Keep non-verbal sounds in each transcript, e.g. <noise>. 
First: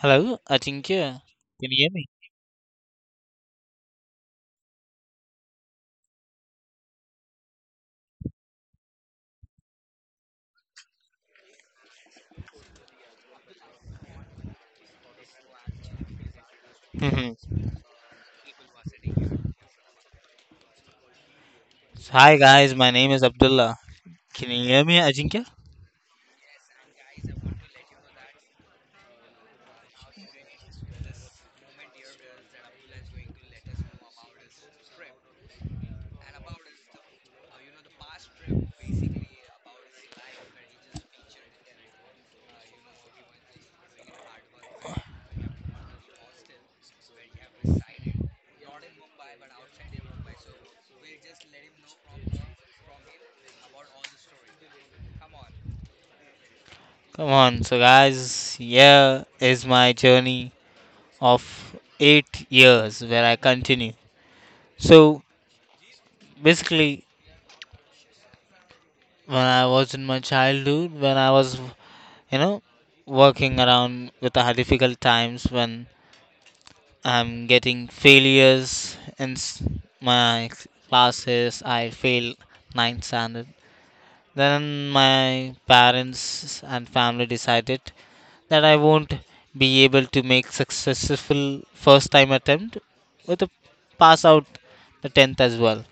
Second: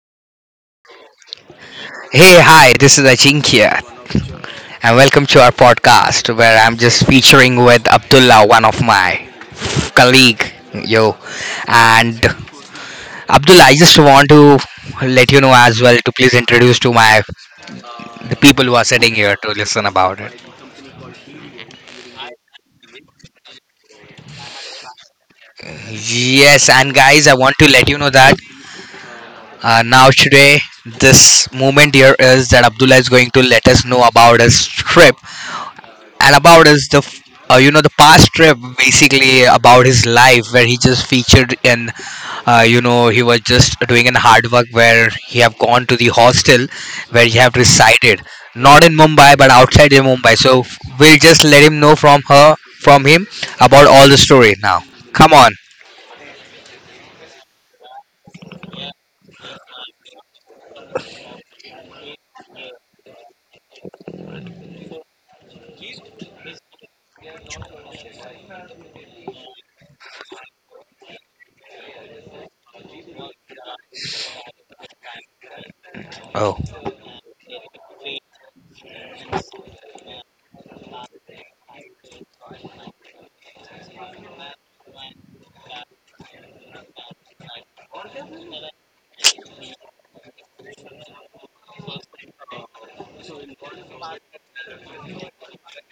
Hello, Ajinkya. Can you hear me? Hey, hi, this is Ajinkya, and welcome to our podcast where I'm just featuring with Abdullah, one of my colleague, yo. And Abdullah, I just want to let you know as well to please introduce to my Mhm. the people who are sitting here to listen about it. So, hi guys, my name is Abdullah. Can you hear me, Ajinkya? Yes, and guys, I want to let you know that now today this moment here is that Abdullah is going to let us know about his trip and about is the you know the past trip, basically about his life, where he just featured in you know, he was just doing an hard work where he have gone to the hostel where he have resided, not in Mumbai but outside in Mumbai. So we'll just let him know from her from him about all the story now. Come on. Come on. So guys, here is my journey of 8 years where I continue. So basically, when I was in my childhood, when I was, you know, working around with difficult times, when I'm getting failures in my classes, I fail ninth standard. Then my parents and family decided that I won't be able to make successful first time attempt with a pass out the 10th as well.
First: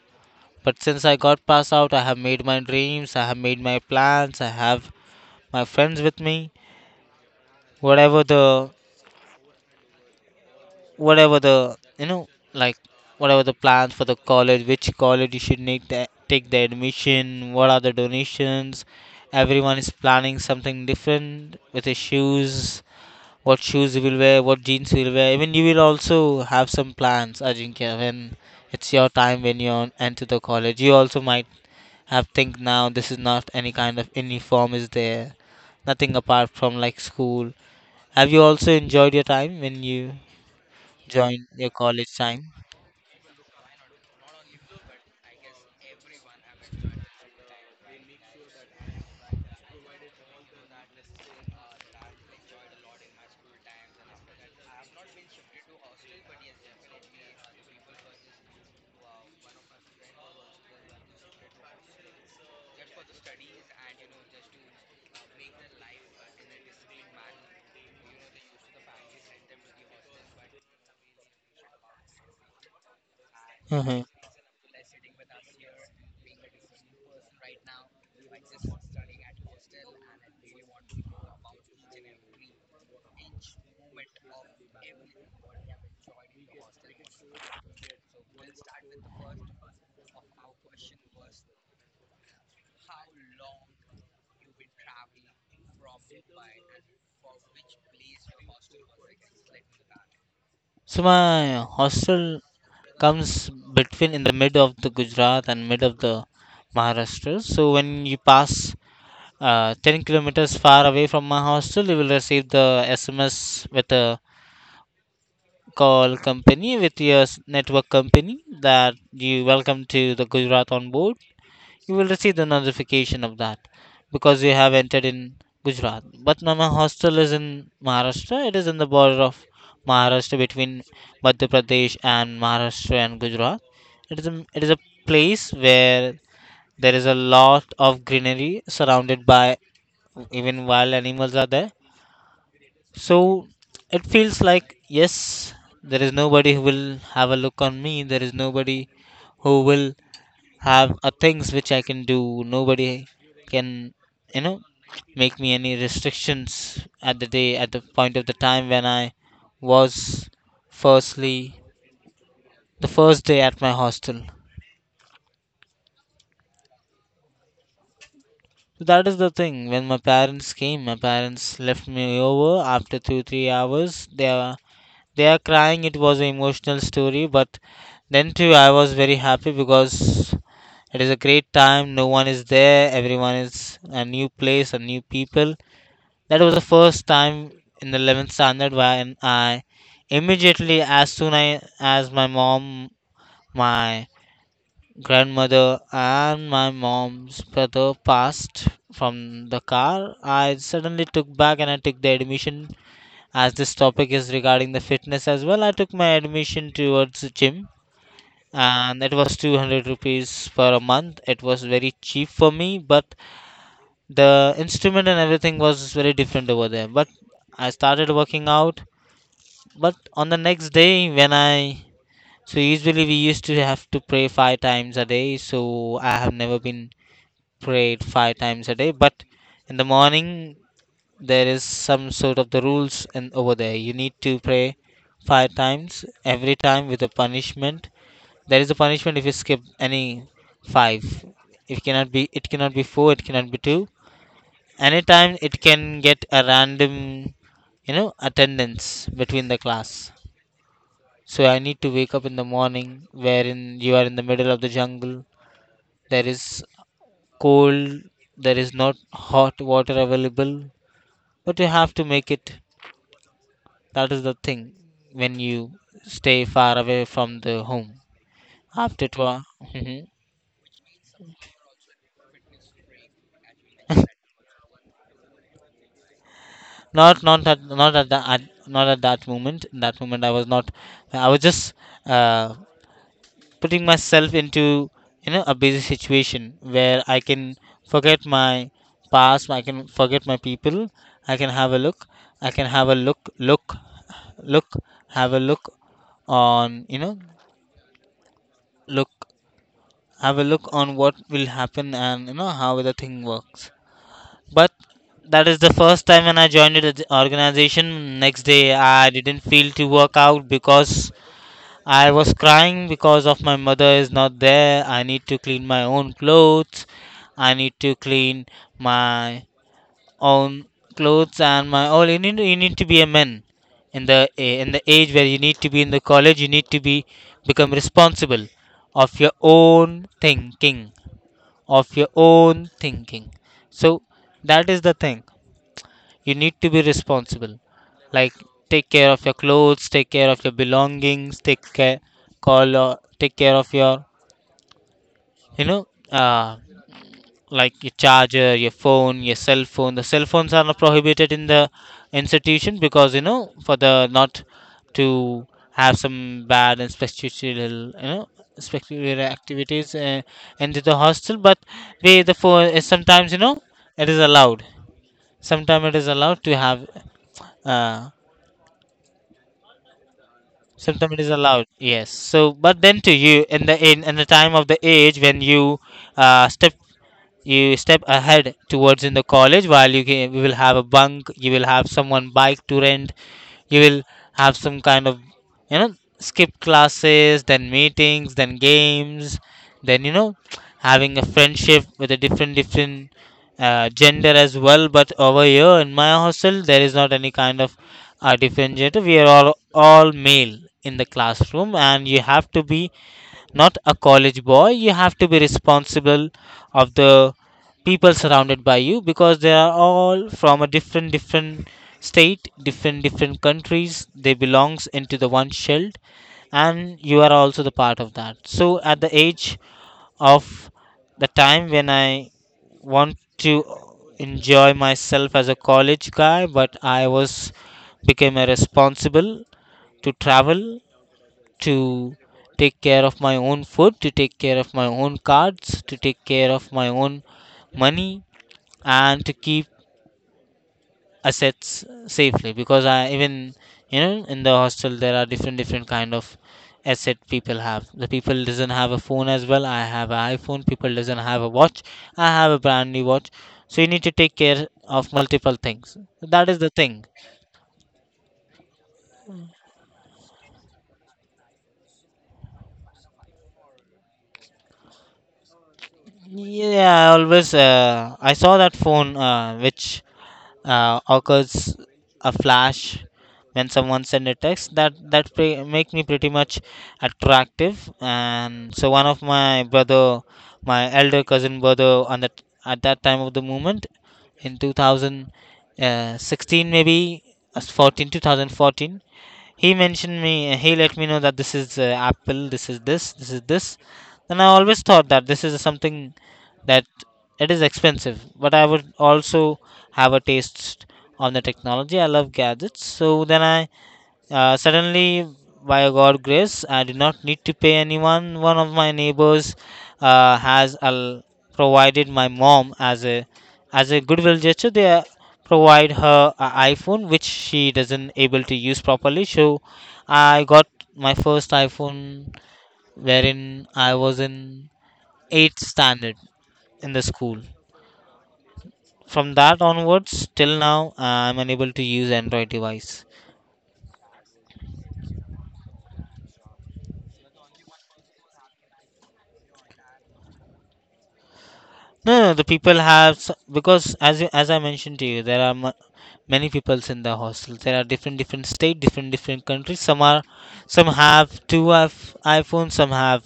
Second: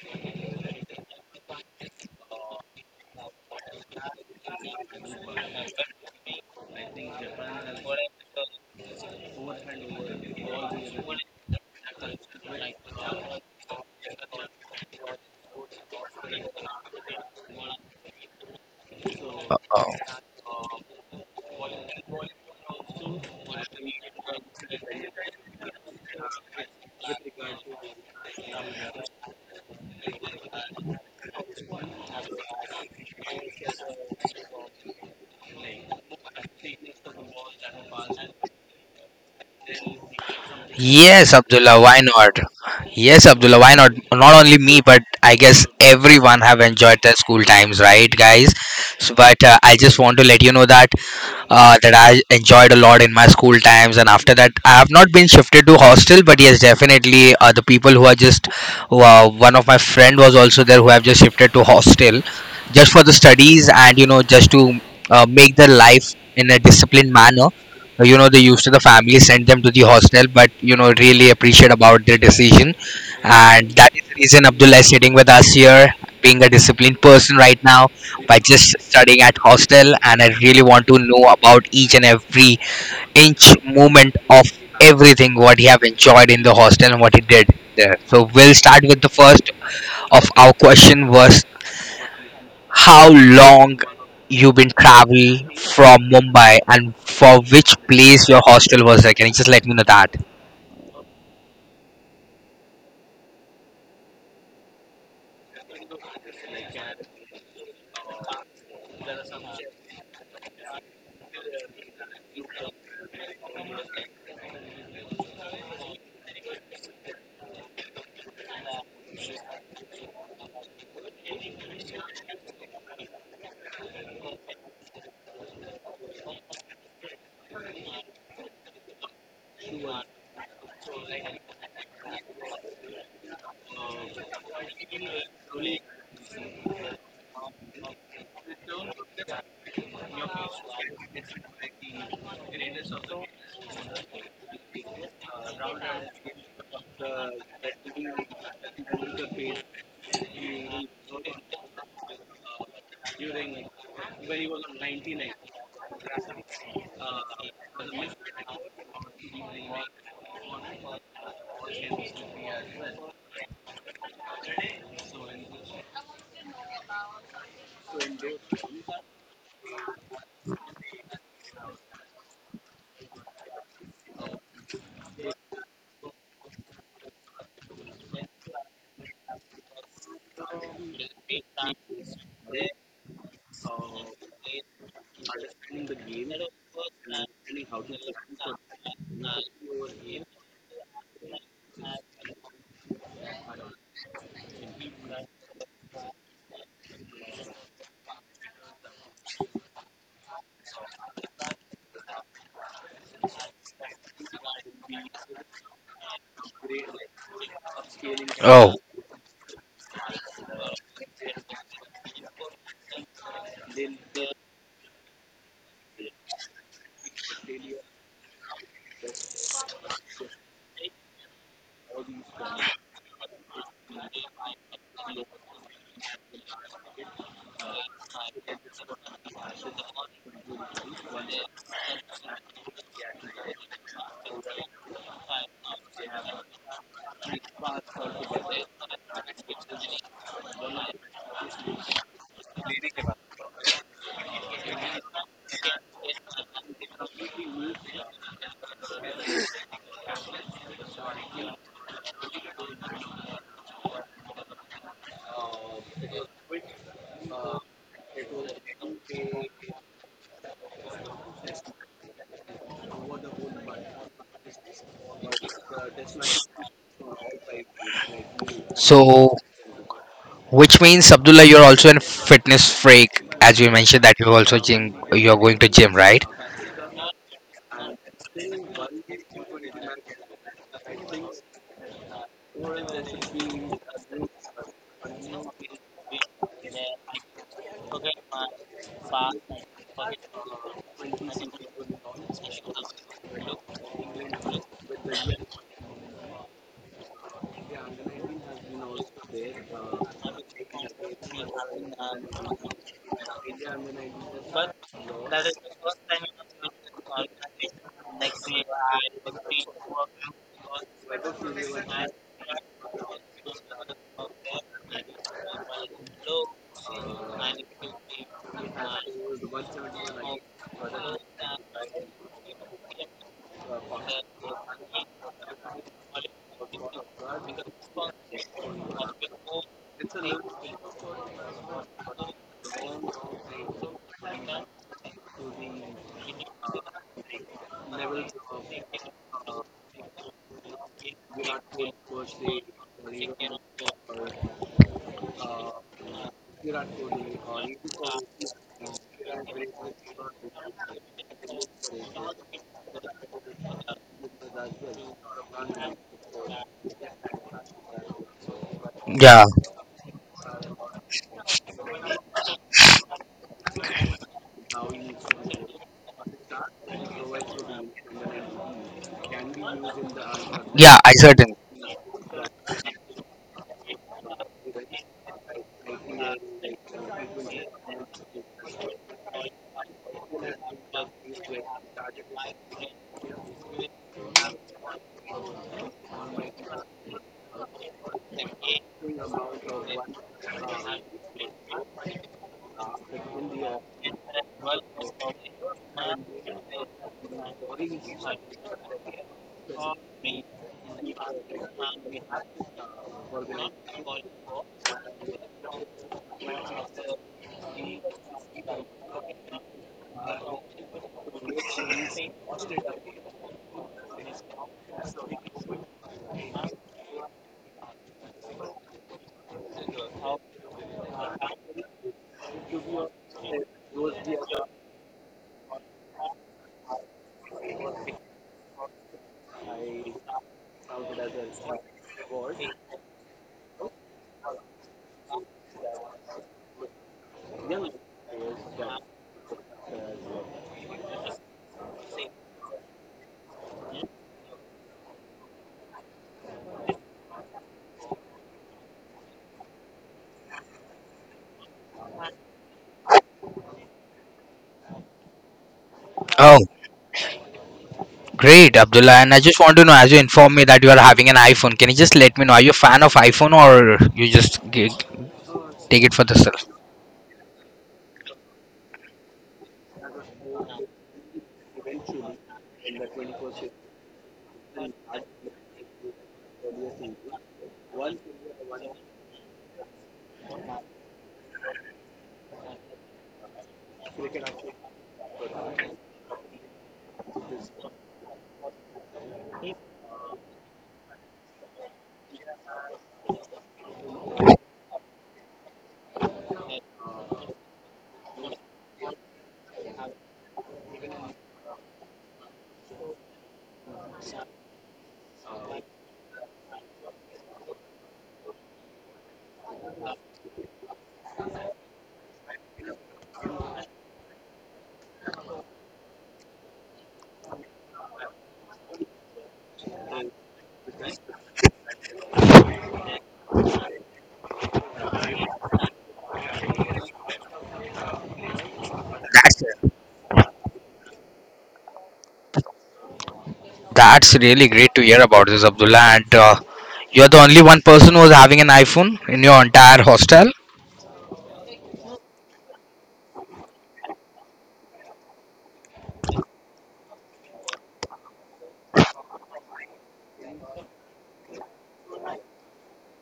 But since I got pass out, I have made my dreams, I have made my plans, I have my friends with me. Whatever the whatever the, like, whatever the plans for the college, which college you should make the, take the admission, what are the donations. Everyone is Oh. planning something different with his shoes, what shoes he will wear, what jeans he will wear. Even you will also have some plans, Ajinkya, when it's your time, when you are enter the college you also might have think now this is not any kind of uniform is there, nothing apart from like school. Have you also enjoyed your time when you Yes, join your Abdullah, why college not? time? Yes, Abdullah, why not? Not only me, but I guess everyone have enjoyed their school times, right, guys? So, but I just want to let you know that that I enjoyed a lot in my school times, and after that, I have not been shifted to hostel. But yes, definitely the people who are just who are, one of my friend was also there who have just shifted to hostel, just for the studies, and you know, just to make their life in a disciplined manner, like, you know, they used to the family sent them to the hostel, but you know, really appreciate about their decision. And that Mhm. is the reason Abdullah is sitting with us here, being a disciplined person right now by just studying at hostel. And I really want to know about each and every inch movement of everything what he have enjoyed in the hostel and what he did there. So we'll start with the first of our question was, how long you been travel from Mumbai and for which place your hostel was there? Can you just let me know that? So my hostel comes between in the mid of the Gujarat and mid of the Maharashtra. So when you pass 10 kilometers far away from my hostel, you will receive the SMS with a call company with your network company that you welcome to the Gujarat on board. You will receive the notification of that because you have entered in Gujarat. But now my hostel is in Maharashtra. It is in the border of Maharashtra between Madhya Pradesh and Maharashtra and Gujarat. It is a place where there is a lot of greenery surrounded by even wild animals are there. So it feels like yes, there is nobody who will have a look on me. There is nobody who will have things which I can do. Nobody can, you know, make me any restrictions at the day, at the point of the time when I was firstly, the first day at my hostel. So that is the thing. When my parents came, my parents left me over after two, 3 hours. They are crying. It was an emotional story, but then too, I was very happy because it is a great time. No one is there. Everyone is a new place, a new people. That was the first time in the 11th standard when I immediately, as my mom, my grandmother, and my mom's brother passed from the car, I suddenly took back and I took the admission. As this topic is regarding the fitness as well, I took my admission towards the gym Oh, and it was 200 rupees per a month. It was very cheap for me, but the instrument and everything was very different over there. But I started working out. But on the next day when I, so usually we used to have to pray five times a day. So I have never been prayed five times a day, but in the morning there is some sort of the rules and over there you need to pray five times every time with a punishment. There is a punishment if you skip any five. It cannot be four, it cannot be two. Anytime it can get a random, attendance between the class. So I need to wake up in the morning, wherein you are in the middle of the jungle. There is cold, there is not hot water available, but you have to make it. That is the thing when you stay far away from the home. After so 12, Mhm. which means Abdullah, you're also a fitness freak, as you mentioned that you also gym, you're going to gym, right? Not not at that moment. In that moment, I was not. I was just uh, putting myself into a busy situation where I can forget my past, I can forget my people, I can have a look, I can have a look, look, have a look on look have a look on what will happen. And you know how the thing works. But that is the first time when I joined the organization. Next day I didn't feel to work out because I was crying because of my mother is not there. I need to clean my own clothes. I need to clean my own clothes and my all. You need to be a man in the age where you need to be in the college. You need to be become responsible of your own thinking, of your own thinking. So that is the thing, you need to be responsible, like take care of your clothes, take care of your belongings, take care, call or take care of your, you know uh, like your charger, your phone, your cell phone. The cell phones are not prohibited in the institution because for the not to have some bad and speculative you know speculative Yeah, activities, into the hostel. But we the phone is sometimes, it is allowed. Sometimes it is allowed to have, uh, yeah, symptom I it is certain. allowed, yes. So, but then to you in the, time of the age when you, step you step ahead towards in the college, while you will have a bunk, you will have someone bike to rent, you will have some kind of, skip classes, then meetings, then games, then having a friendship with a different different gender as well. But over here in my hostel there is not any kind of different gender, we are all male in the classroom. And you have to be, not a college boy, you have to be responsible of the people surrounded by you because they are all from a different different state, different different countries, they belongs into the one shield. And you are also the part of that. So at the age of the time when I want to enjoy myself as a college guy, but I was became a responsible to travel, to take care of my own food, to take care of my own cards, to take care of my own money, and to keep assets safely. Because I even, in the hostel there are different different kind of asset people have. The people doesn't have a phone as well. I have an iPhone. People doesn't have a watch. I have a brand new watch. So you need to take care of multiple things. That is Oh, the thing. great, Abdullah. And I just want to know, as you inform me that you are having an iPhone, can you just let me know, are you a fan of iPhone or you just g- take it for the self? Yeah, I always, I saw that phone, which occurs a flash when someone send a text, make me pretty much attractive. And so one of my brother, my elder cousin brother, on that at that time of the moment in 2016, maybe uh, 14 2014, he mentioned me, he let me know that this is, Apple, this is this, this is this. Then I always thought that this is something that it is expensive, but I would also have a taste on the technology. I love gadgets. So then I, suddenly, by God grace, I did not need to pay anyone. One of my neighbors, uh, has al- provided my mom as a goodwill gesture. They, provide her a iPhone which she doesn't able to use properly. So I got my first iPhone wherein I was in eighth standard in the school. From that That's onwards till now, I'm unable to use Android device. that's really great to hear about this, Abdullah. And you're the only one person who's having an iPhone in your entire hostel. No, no, the people have, because as I mentioned to you, there are, many peoples in the hostel. There are different different state, different different countries. Some have two, iPhones, some have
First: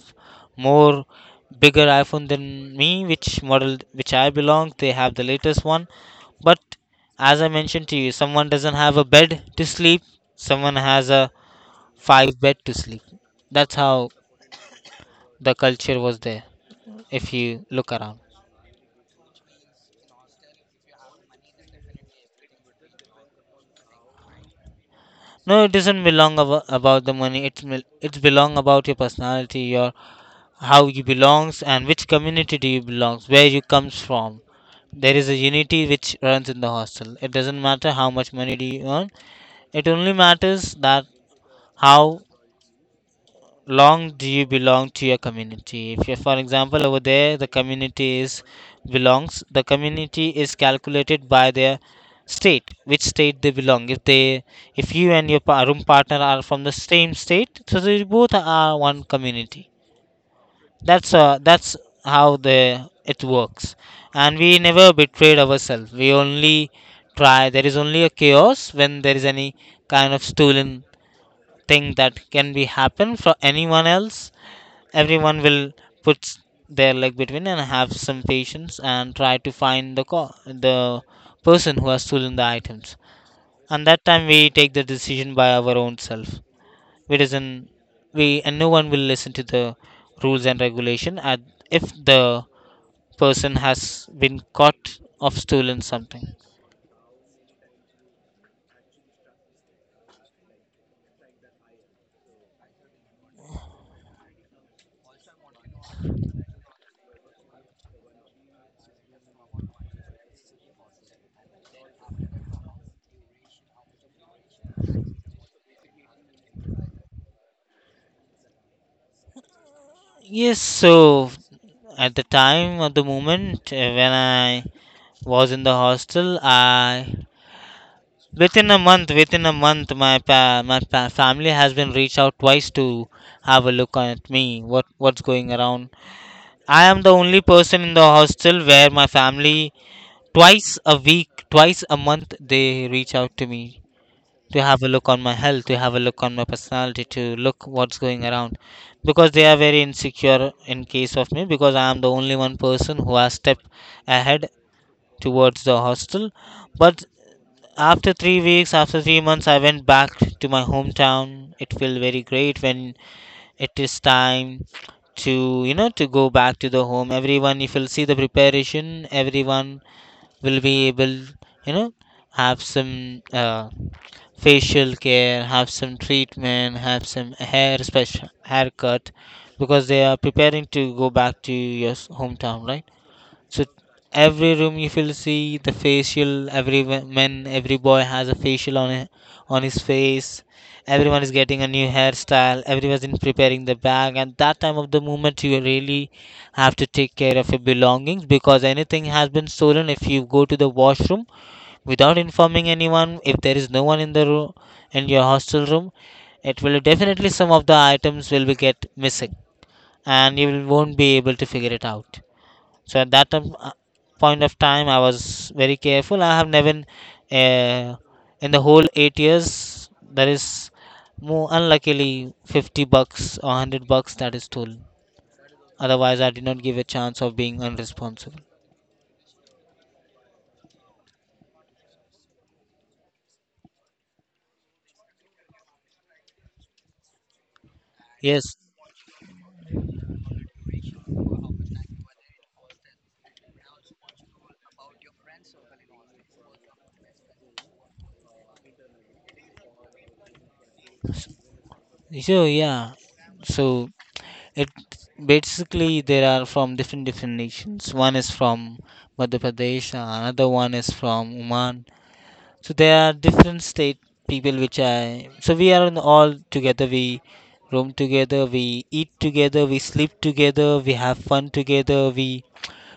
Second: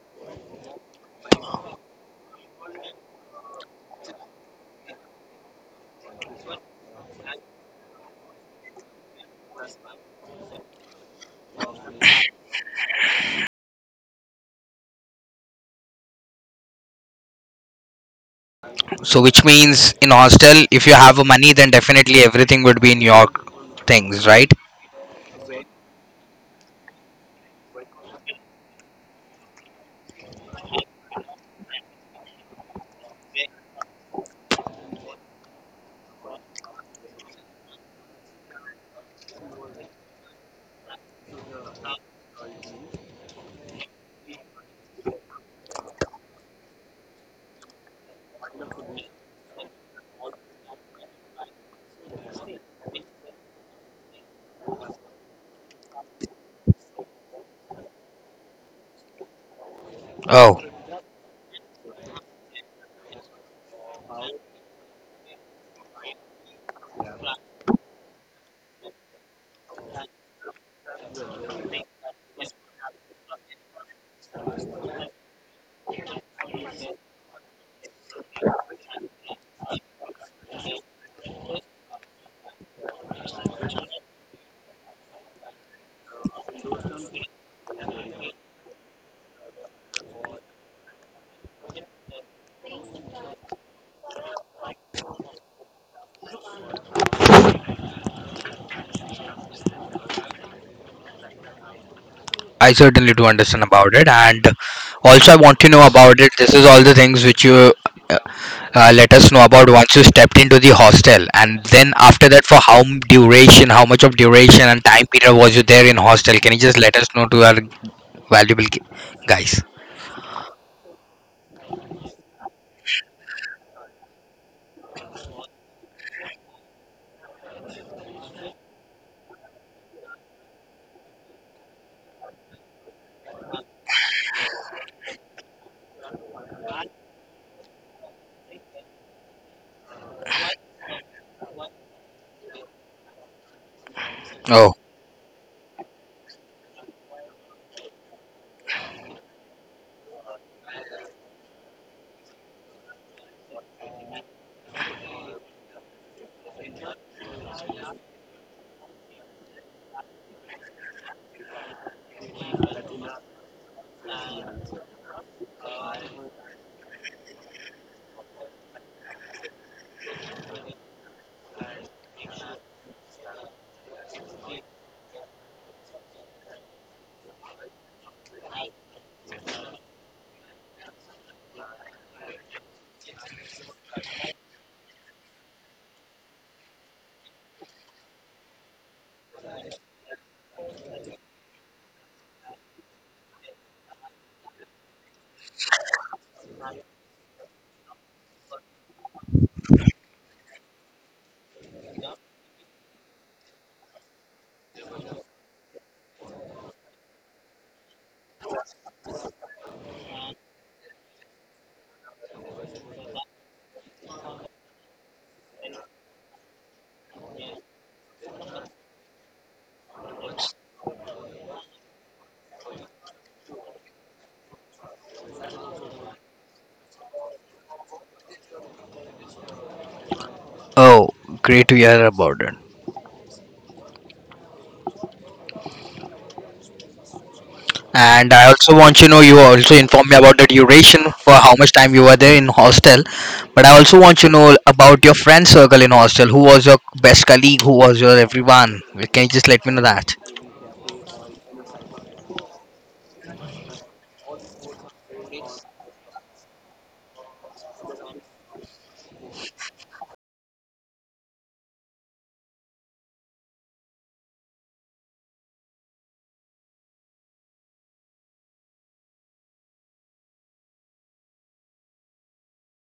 more bigger iPhone than me, which model which I belong. They have the latest one. But as I mentioned to you, someone doesn't have a bed to sleep. Someone has a five bed to sleep. That's how the culture was there. If you look around. So, which means in hostel, if you have money, then definitely everything would be in your things, right? No, it doesn't belong, about the money. It's belong about your personality, your how you belongs, and which community do you belongs, where you comes from. There is a unity which runs in the hostel. It doesn't matter how much money do you earn. It only matters that how long do you belong to your community. If you, for example, over there the community is belongs, the community is calculated by their state, which state they belong. If they, if you and your room partner are from the same state, so they both are one community. Oh, That's how the it works, and we never betrayed ourselves. We only try. There is only a chaos when there is any kind of stolen thing that can be happen for anyone else. Everyone will put their leg between and have some patience and try to find the the person who has stolen the items. And that time we take the decision by our own self. we doesn't we and no one will listen to the rules and regulation. And if the person has been caught of stolen something. I certainly do understand about it, and also I want to know about it. This is all the things which you uh, let us know about once you stepped into the hostel. And then after that, for how m- duration how much of duration and time period was you there in hostel? Can you just let us know to our valuable gu- guys? Yes, so at the time of the moment, when I was in the hostel, I within a month, my family has been reached out twice to have a look at me. What's going around? I am the only person in the hostel where my family, twice a week, twice a month, they reach out to me to Oh. have a look on my health, to have a look on my personality, to look what's going around, because they are very insecure in case of me, because I am the only one person who has stepped ahead towards the hostel. But after 3 weeks, after 3 months, I went back to my hometown. It felt very great when it is time to, to go back to the home. Everyone, if you'll see the preparation, everyone will be able, have some facial care, have some treatment, have some hair special haircut, because they are preparing to go back to your hometown, right? So every room you will see the facial. Every man, every boy has a facial on it, on his face. Everyone is getting a new hairstyle. Everyone's in preparing the bag, and that time of the moment you really have to take care of your belongings, because anything has been stolen. If you go to the washroom without informing anyone, if there is no one in the room, in your hostel room, it will definitely, some of the items will be get missing, and you will, won't be able to figure it out. So at that time, point of time, I was very careful. I have never, uh, in the whole 8 years, there is more unluckily 50 bucks or 100 bucks that is stolen. Otherwise, I did not give a chance of being unresponsible. Oh, great to hear about it. And I Yes. also want to know, you also inform me about the duration for how much time you were there in hostel. But I also want to know about your friend circle in hostel. Who was your best colleague? Who was your everyone? Can you just let me know that? So yeah, so it basically there are from different different nations. One is from Madhya Pradesh, another one is from Oman. So there are different state people which I, so we are in all together. We roam together, we eat together, we sleep together, we have fun together. We,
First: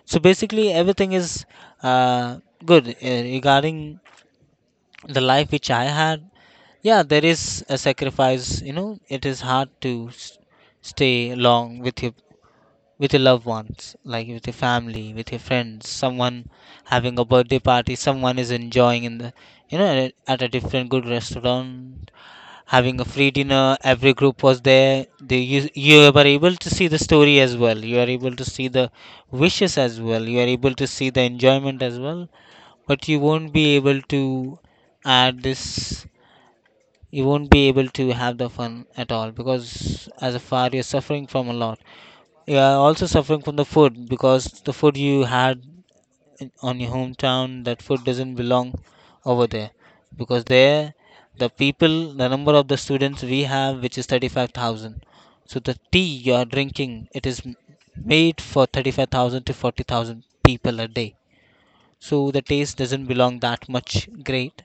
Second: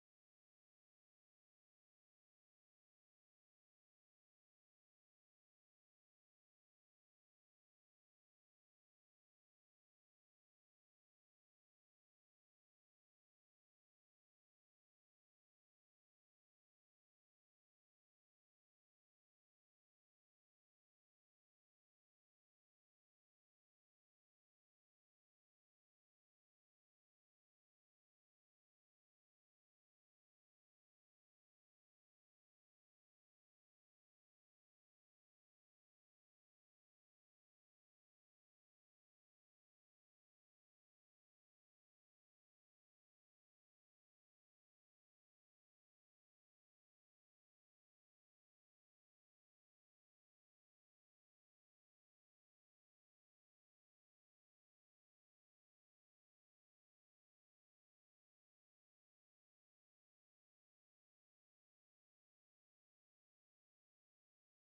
so basically everything is uh, good, regarding the life which I had. Yeah, there is a sacrifice. You know, it is hard to stay long with your, with your loved ones, like with your family, with your friends, someone having a birthday party, someone is enjoying in the, you know, at a different good restaurant, having a free dinner. Every group was there. They, you were able to see the story as well. You are able to see the wishes as well. You are able to see the enjoyment as well. But you won't be able to add this. You won't be able to have the fun at all, because as a far you're suffering from a lot, yeah, also suffering from the food, because the food you had on your hometown, that food doesn't belong over there, because there the people, the number of the students we have, which is 35,000. So the tea you are drinking, it is made for 35,000 to 40,000 people a day. So the taste doesn't belong that much great.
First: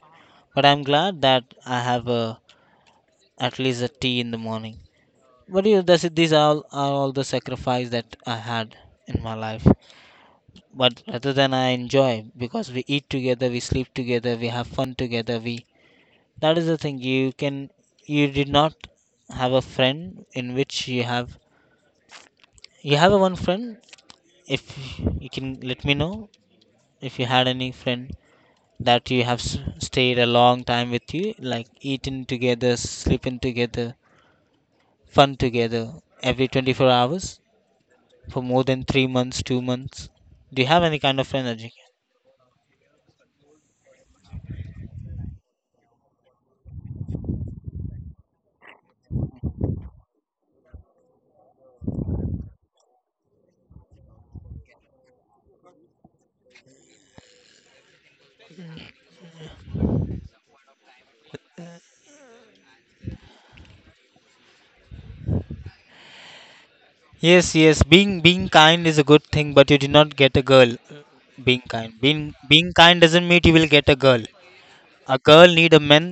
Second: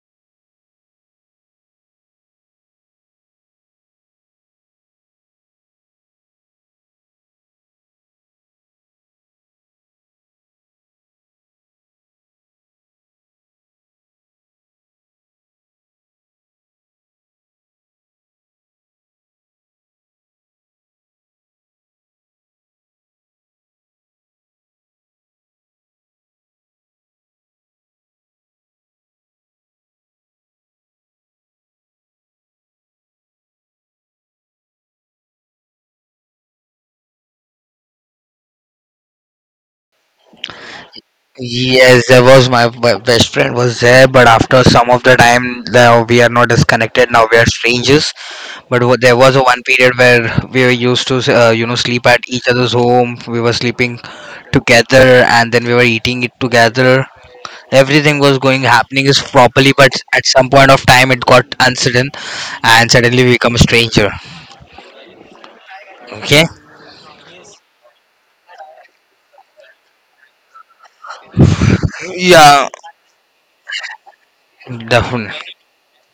But I'm glad that I have a, at least a tea in the morning. But yeah, that's it. These are all the sacrifice that I had in my life. But rather than I enjoy because we eat together, we sleep together, we have fun together. We, that is the thing. You can, you did not have a friend in which you have, you have a one friend. If you can let me know if you had any friend that you have stayed a long time with you, like eating together, sleeping together, fun together every 24 hours, for more than 3 months, 2 months? Do you have any kind of energy? Yes, there was my best friend was there, but after some of the time, now we are not disconnected. Now we are strangers. But there was a one period where we were used to, you know, sleep at each other's home. We were sleeping together, and then we were eating it together. Everything was going happening is properly, but at some point of time, it got uncertain, and suddenly we become a stranger. Okay. Yes, yes. Being kind is a good thing, but you did not get a girl. Being kind, being Yeah, being kind doesn't mean you will get a girl. A girl definitely need a man,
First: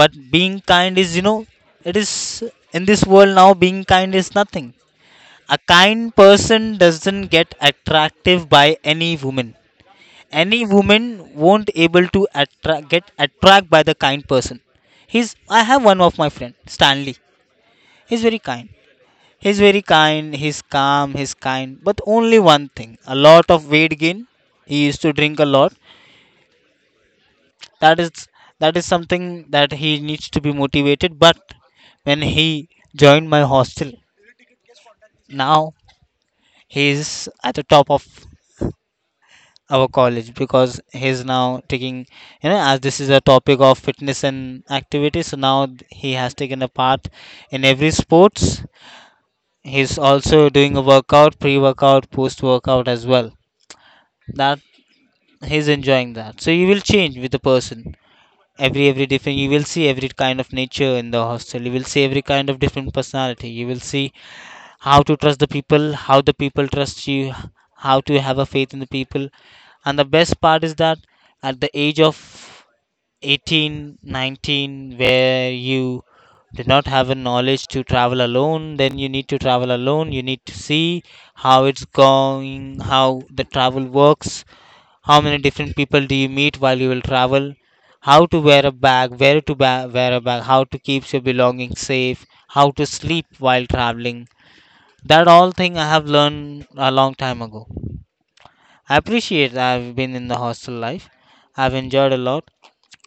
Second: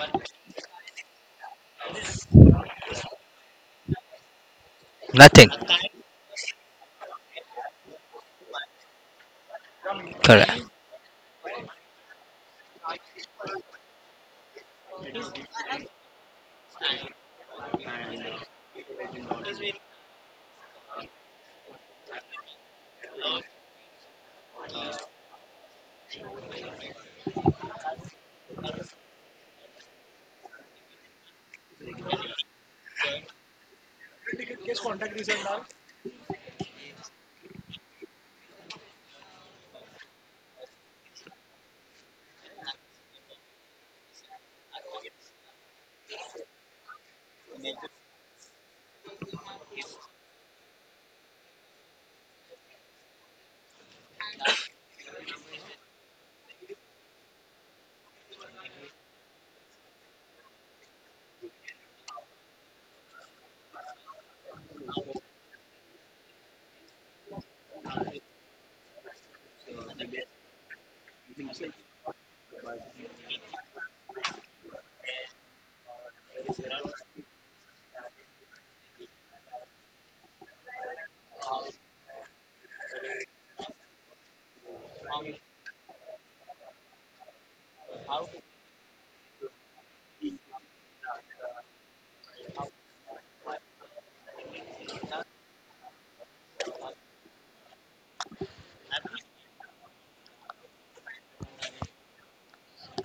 but being kind is, you know, it is, in this world now, being kind is nothing. nothing. A kind person doesn't get attractive by any woman. Any Correct. woman won't able to attract, get attract by the kind person. He's, I have one of my friend Stanley. He's very kind. He's very kind. He's calm. He's kind. But only one thing: a lot of weight gain. He used to drink a lot. That is that is something that he needs to be motivated. But when he joined my hostel, now he is at the top of our college, because he is now taking, you know, as this is a topic of fitness and activity, so now he has taken a part in every sports. He's also doing a workout, pre workout, post workout as well, that he's enjoying that. So you will change with the person. Every different, you will see every kind of nature in the hostel. You will see every kind of different personality. You will see how to trust the people, how the people trust you, how to have a faith in the people. And the best part is that at the age of 18, 19, where you do not have a knowledge to travel alone, then you need to travel alone. You need to see how it's going, how the travel works, how many different people do you meet while you will travel, how to wear a bag, where to wear a bag, how to keep your belongings safe, how to sleep while traveling. That all thing I have learned a long time ago. I appreciate I've been in the hostel life. I've enjoyed a lot,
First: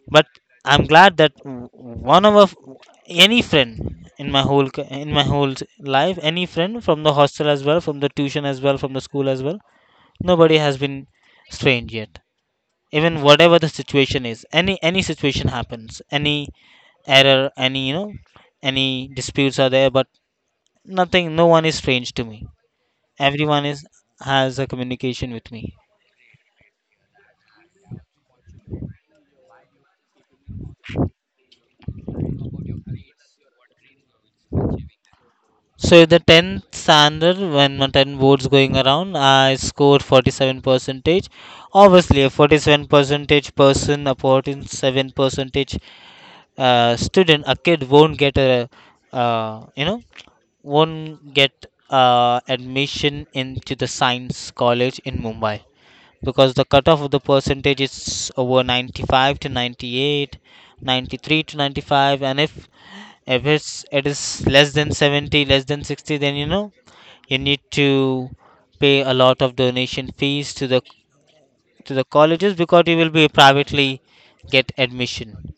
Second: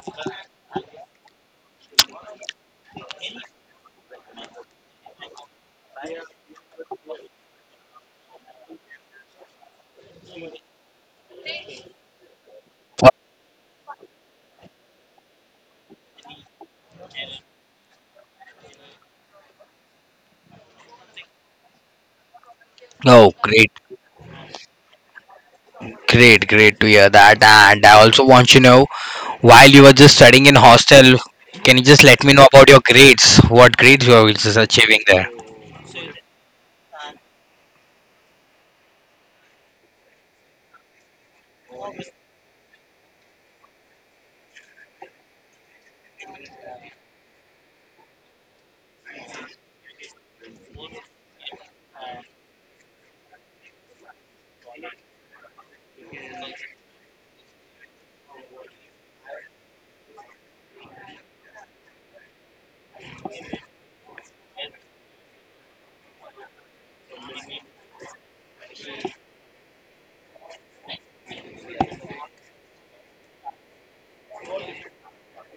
but I'm glad that one of a, any friend in my whole life, any friend from the hostel as well, from the tuition as well, from the school as well, nobody has been strange yet. Even whatever the situation is, any situation happens, any error, any, you know, any disputes are there, but nothing, no one is strange to me. Oh, Everyone great. is, has a communication with me. Great, great to hear that. And I also want to know, while you were just studying in hostel, can you just let me know about your grades? What grades you were just achieving there? So the 10th standard, when my 10 boards going around, I scored 47 percentage. Obviously a 47 percentage person, a 47 percentage student, a kid won't get a, uh, you know won't get admission into the science college in Mumbai, because the cutoff of the percentage is over 95 to 98, 93 to 95. And if, if it is less than 70, less than 60, then you know you need to pay a lot of donation fees to the, to the colleges, because you will be privately get admission.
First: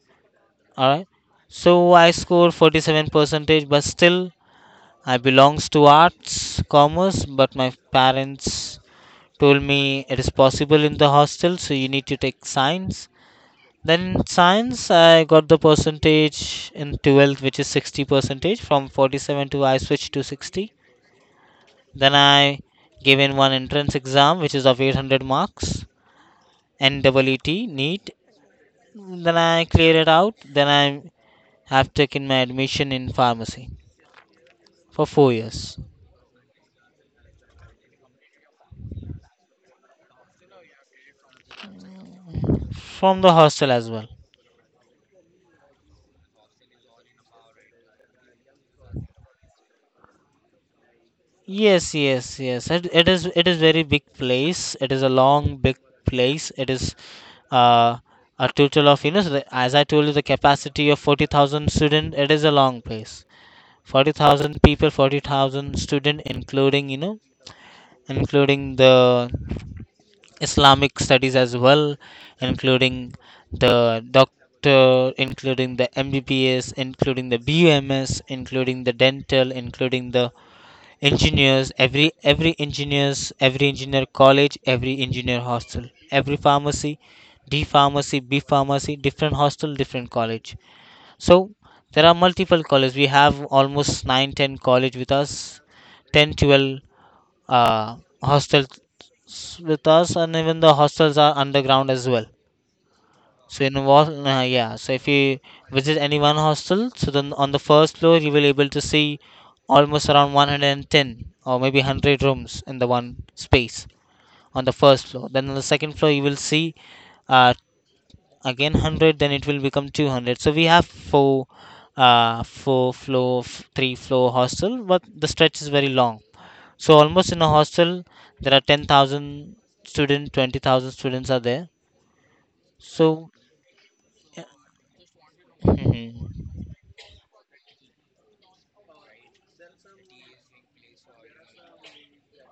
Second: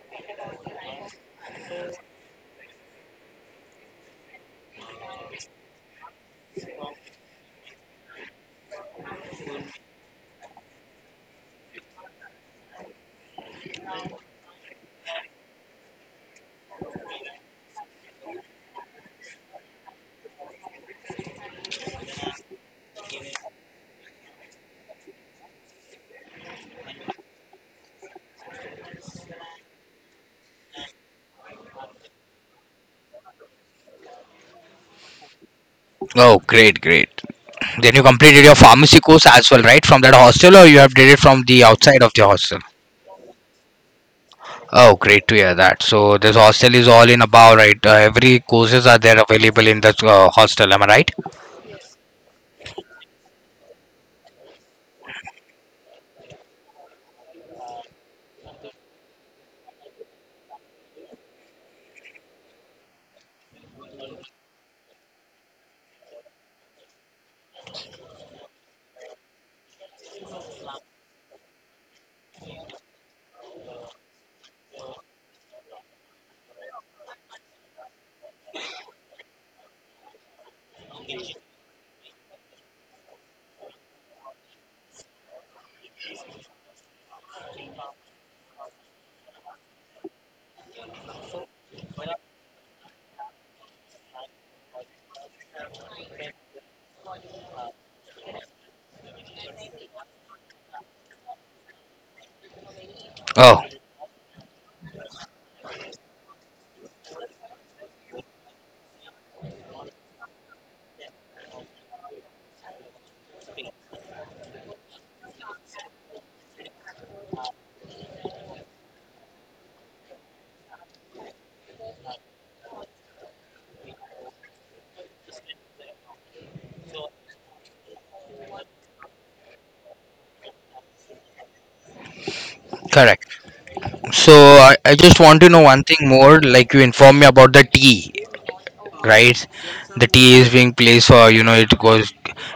All right. So I scored 47 percentage, but still I belongs to arts, commerce, but my parents told me it is possible in the hostel, so you need to take science. Then in science, I got the percentage in 12th, which is 60 percentage. From 47 to I switched to 60. Then I gave in one entrance exam, which is of 800 marks, NEET, NEET. Then I cleared it out. Then I have taken my admission in pharmacy for 4 years, Oh, great, great. Then you completed your pharmacy course as well, right? From that hostel, or you have did it from the outside of the hostel? from the hostel as well. Oh, great to hear that. So this hostel is all in about, right? Every courses are there available in the hostel. Am I right? Yes, yes, yes. It is very big place. It is a long big place. It is, uh, a total of, you know, so the, as I told you, the capacity of 40,000 student. It is a long place. 40,000 people, 40,000 student, including, you know, including the Islamic studies as well, including the doctor, including the MBBS, including the BUMS, including the dental, including the engineers, every engineers, every engineer college, every engineer hostel, every pharmacy, d pharmacy, b pharmacy, different hostel, different college. So there are multiple colleges. We have almost 9, 10 college with us, ten, 12, 12 hostels with us, and even the hostels are underground as well. Oh, So in what? Yeah. So if you visit any one hostel, so then on the first floor you will able to see almost around 110 or maybe 100 rooms in the one space on the first floor. Then on the second floor you will see, uh, again 100. Then it will become 200. So we have four, four floor, three floor hostel, but the stretch is very long. So almost in a hostel there are 10,000 students, 20,000 students are there. correct. So. So I just want to know one thing more. <laughs> Like, you informed me about the tea, right? The tea is being placed, or you know, it goes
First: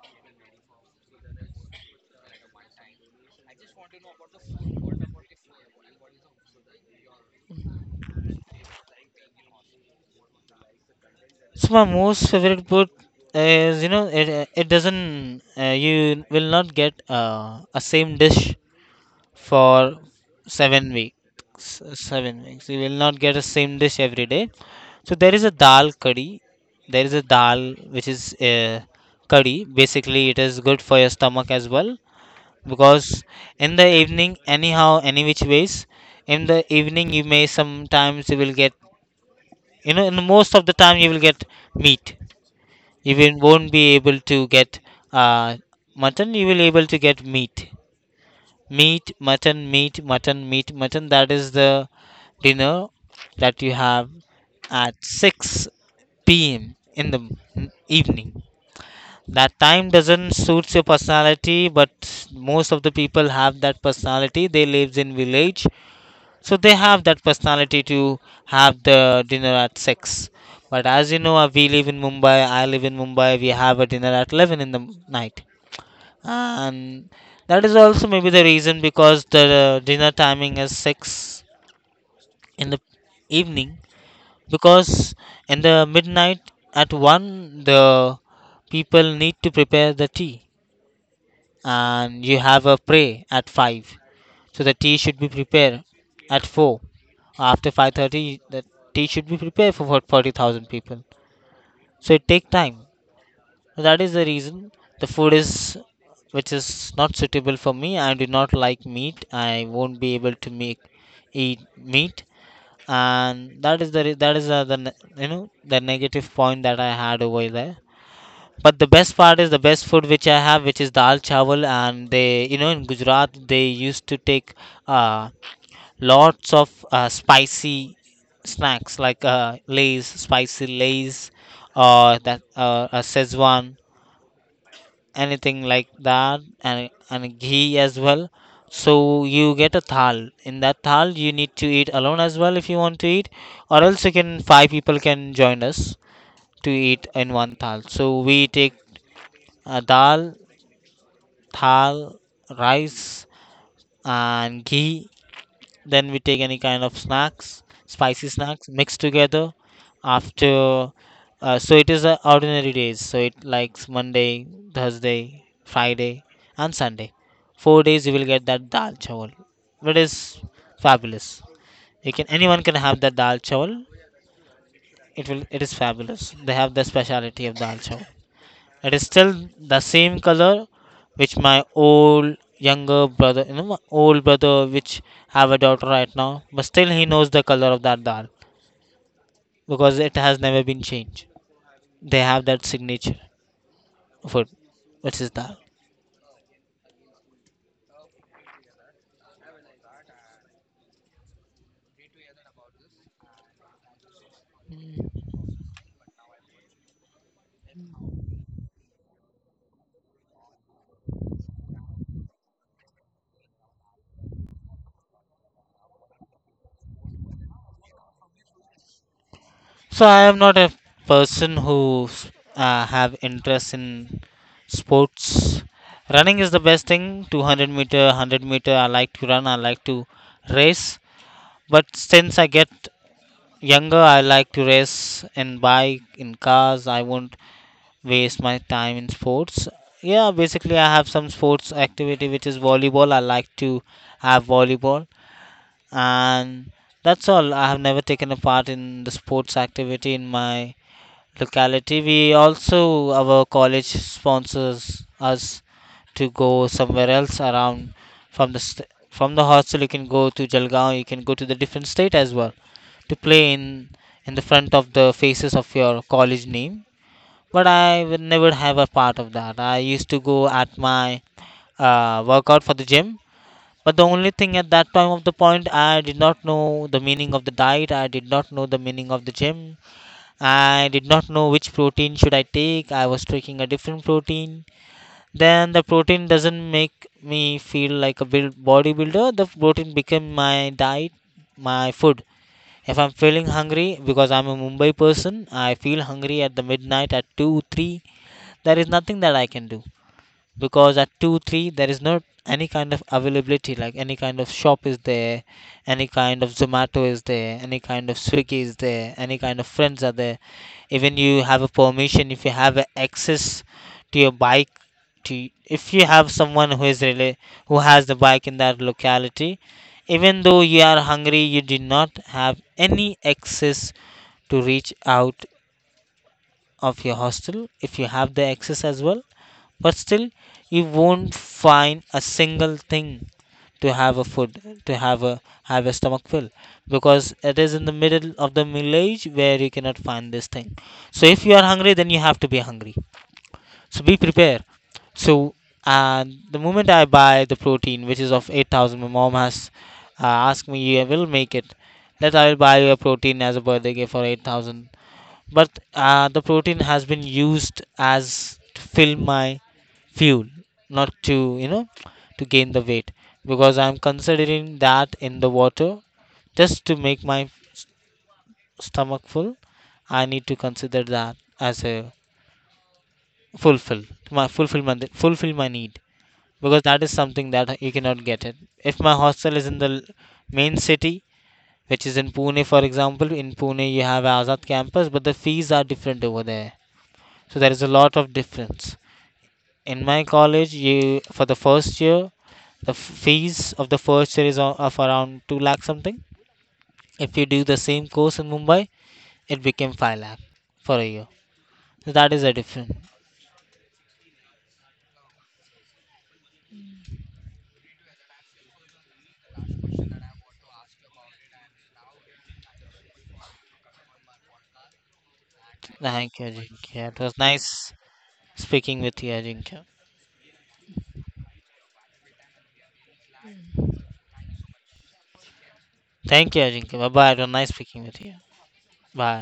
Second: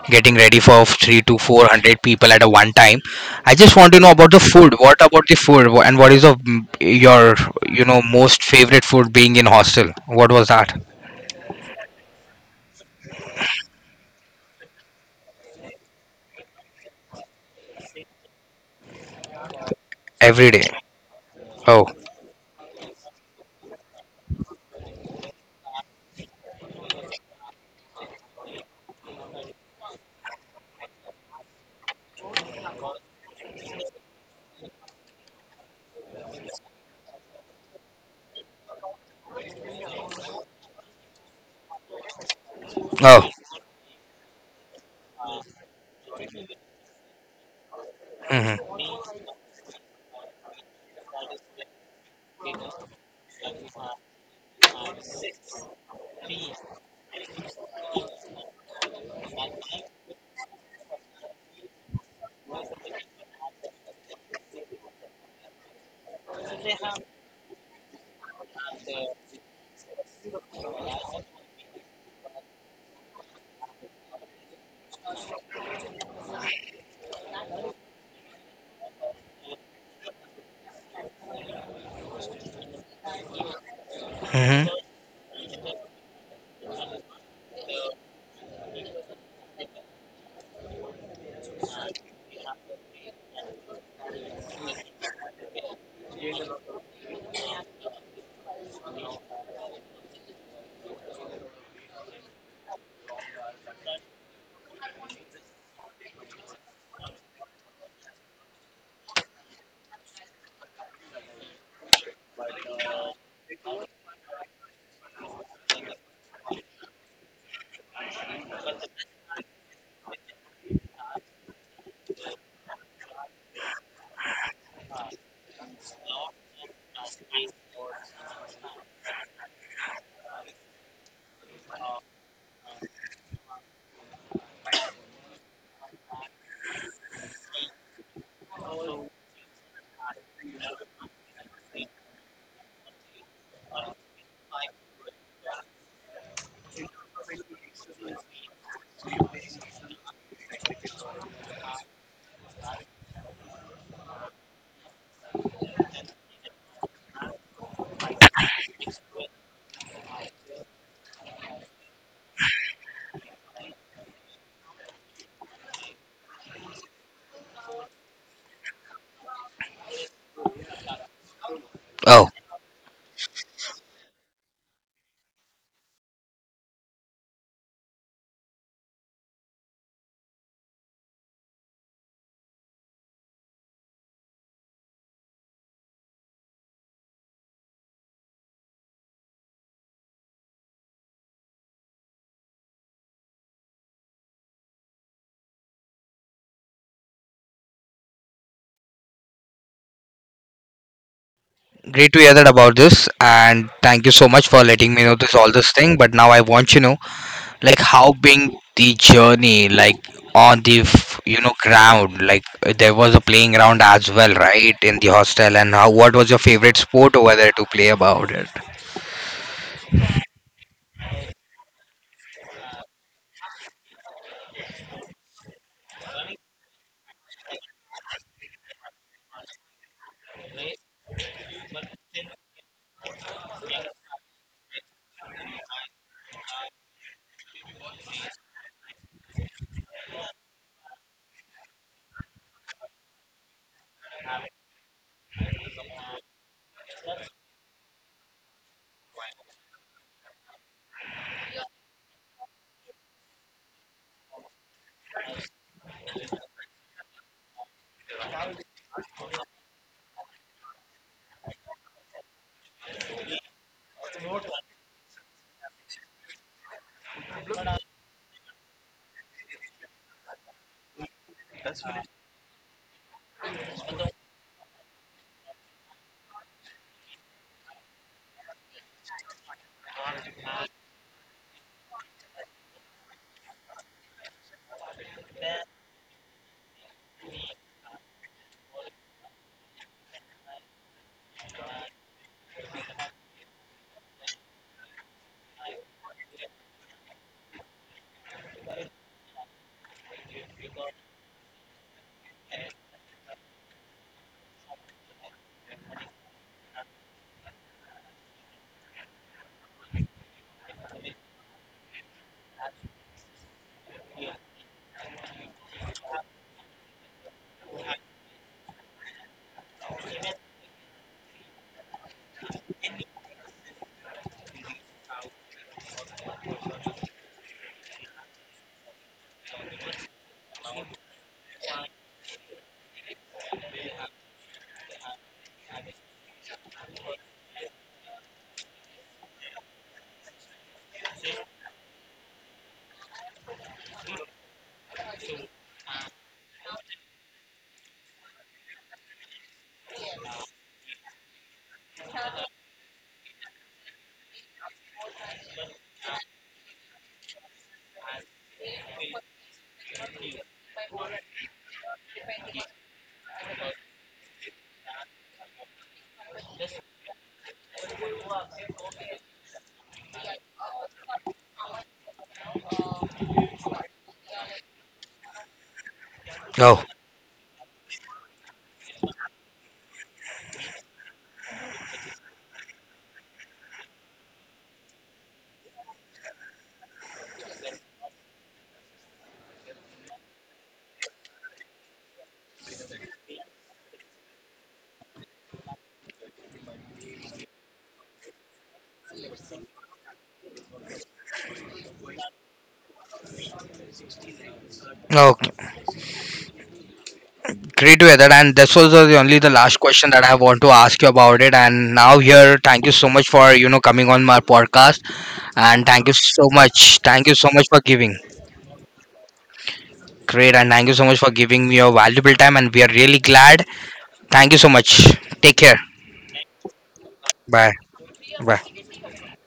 getting ready for three to four hundred people at a one time. I just want to know about the food. What about the food? And what is the, your you know most favorite food being in hostel? What was that So my most favorite book is it doesn't. You will not get a same dish for every day? 7 weeks. Oh. 7 weeks you will not get a same dish every day. So there is a dal curry. There is a dal which is curry. Basically, it is good for your stomach as well because in the evening, anyhow, any which ways, in the evening you may sometimes you will get in most of the time you will get meat. Oh, Won't be able to get uh, mutton. You will able to get meat, hmm. meat, mutton, meat, mutton, meat, mutton. That is the dinner that you have at 6 p.m. in the m- evening. That time doesn't suits your personality, but most of the people have that personality. They lives in village so they have that personality to have the dinner at 6. But as you know, we live in Mumbai, I live in Mumbai, we have a dinner at 11 in the night. And that is also maybe the reason because the dinner timing is 6 in the evening. Hmm. Because in the midnight at 1, the people need to prepare the tea, and you have a pray at 5, so the tea should be prepared at 4. After 5:30 the tea should be prepared for what 40,000 people, so it take time. That is the reason the food is, which is not suitable for me. I do not like meat. I won't be able to make eat meat. And that is the ne- you know the negative point that I had over there. But the best part is the best food which I have, which is dal chawal. And they, in Gujarat they used to take uh, lots of spicy snacks like lays, spicy lays, or that a szechuan, anything like that, and ghee as well. So you get a thal. In that thal, you need to eat alone as well if you want to eat, or else you can five people can join us to eat in one thal. So we take dal thal, rice, and ghee. Then we take any kind of snacks, spicy snacks mixed together. After, so it is ordinary days. So it likes Monday, Thursday, Friday, and Sunday. 4 days you will get that dal chawal. It is fabulous. You can Oh. anyone can have that dal chawal. It is fabulous. They have the speciality of dal chawal. It is still the same color which my old younger brother, my old brother which have a daughter right now, but still he knows the color of that dal because it has never been changed. They have that signature food, which is dal. Great to hear that about this, and thank you so much for letting me know this all this thing. But now I want you know, like, how being the journey, like on the you know ground, like there was a playing ground as well, right, in the hostel, and how what was your favorite sport over there to play about it. So I am not a person who have interest in sports. Running is the best thing. 200 meter, 100 meter. I like to run. I like to race. But since I get younger, I like to race and bike in cars. I won't waste my time in sports. Yeah, basically, I have some sports activity which is volleyball. I like to have volleyball, and that's all. I have never taken a part in the sports activity in my locality. We also, our college sponsors us to go somewhere else around from the hostel. You can go to Jalgaon. You can go to the different state as well to play in the front of the faces of your college name. But I would never have a part of that. I used to go at my workout for the gym. But the only thing at that time of the point, I did not know the meaning of the diet. I did not know the meaning of the gym. I did not know which protein should I take. I was taking a different protein. Then the protein doesn't make me feel like a build bodybuilder. The protein became my diet, my food. If I'm feeling hungry, because I'm a Mumbai person, I feel hungry at the midnight at 2, 3. There is nothing that I can do because at 2 3 there is not any kind of availability, like any kind of shop is there, any kind of zomato is there, any kind of swiggy is there, any kind of friends are there. Even you have a permission, if you have a access to your bike, to if you have someone who is really who has the bike in that locality, even though you are hungry you did not have any access to reach out of your hostel. If you have the access as well but still you won't find a single thing to have a food, to have a stomach fill, because it is in the middle of the village where you cannot find this thing. So if you are hungry then you have to be hungry. So be prepared. So, and the moment I buy the protein which is of 8,000, my mom has asked me I will make it, that I will buy you a protein as a birthday gift for 8,000. But the protein has been used as to fill my fuel, not to, you know to gain the weight, because I'm considering that in the water just to make my stomach full. I need to consider that as a fulfill my fulfillment fulfill my need. Because Oh, that is something that you cannot get it if my hostel is in the main city, which is in Pune. For example, in Pune you have Azad campus but the fees are different over there. So there is a lot of difference. In my college you for the first year, the fees of the first year is of around 2 lakh something. If you do the same course in Mumbai, it became 5 lakh for a year. So that is a difference. okay, great to hear that. And this was the only the last question that I want to ask you about it. And now here, thank you so much for you know coming on my podcast. And thank you Thank you, so much, Ajinkya. It thank was you so much for nice giving. speaking with you, Ajinkya. Great, and thank you so much for giving me your valuable time, and we are really glad. Thank you so much. Take care. Thank you, Ajinkya. Bye bye. It was nice Bye speaking with you. bye. Bye.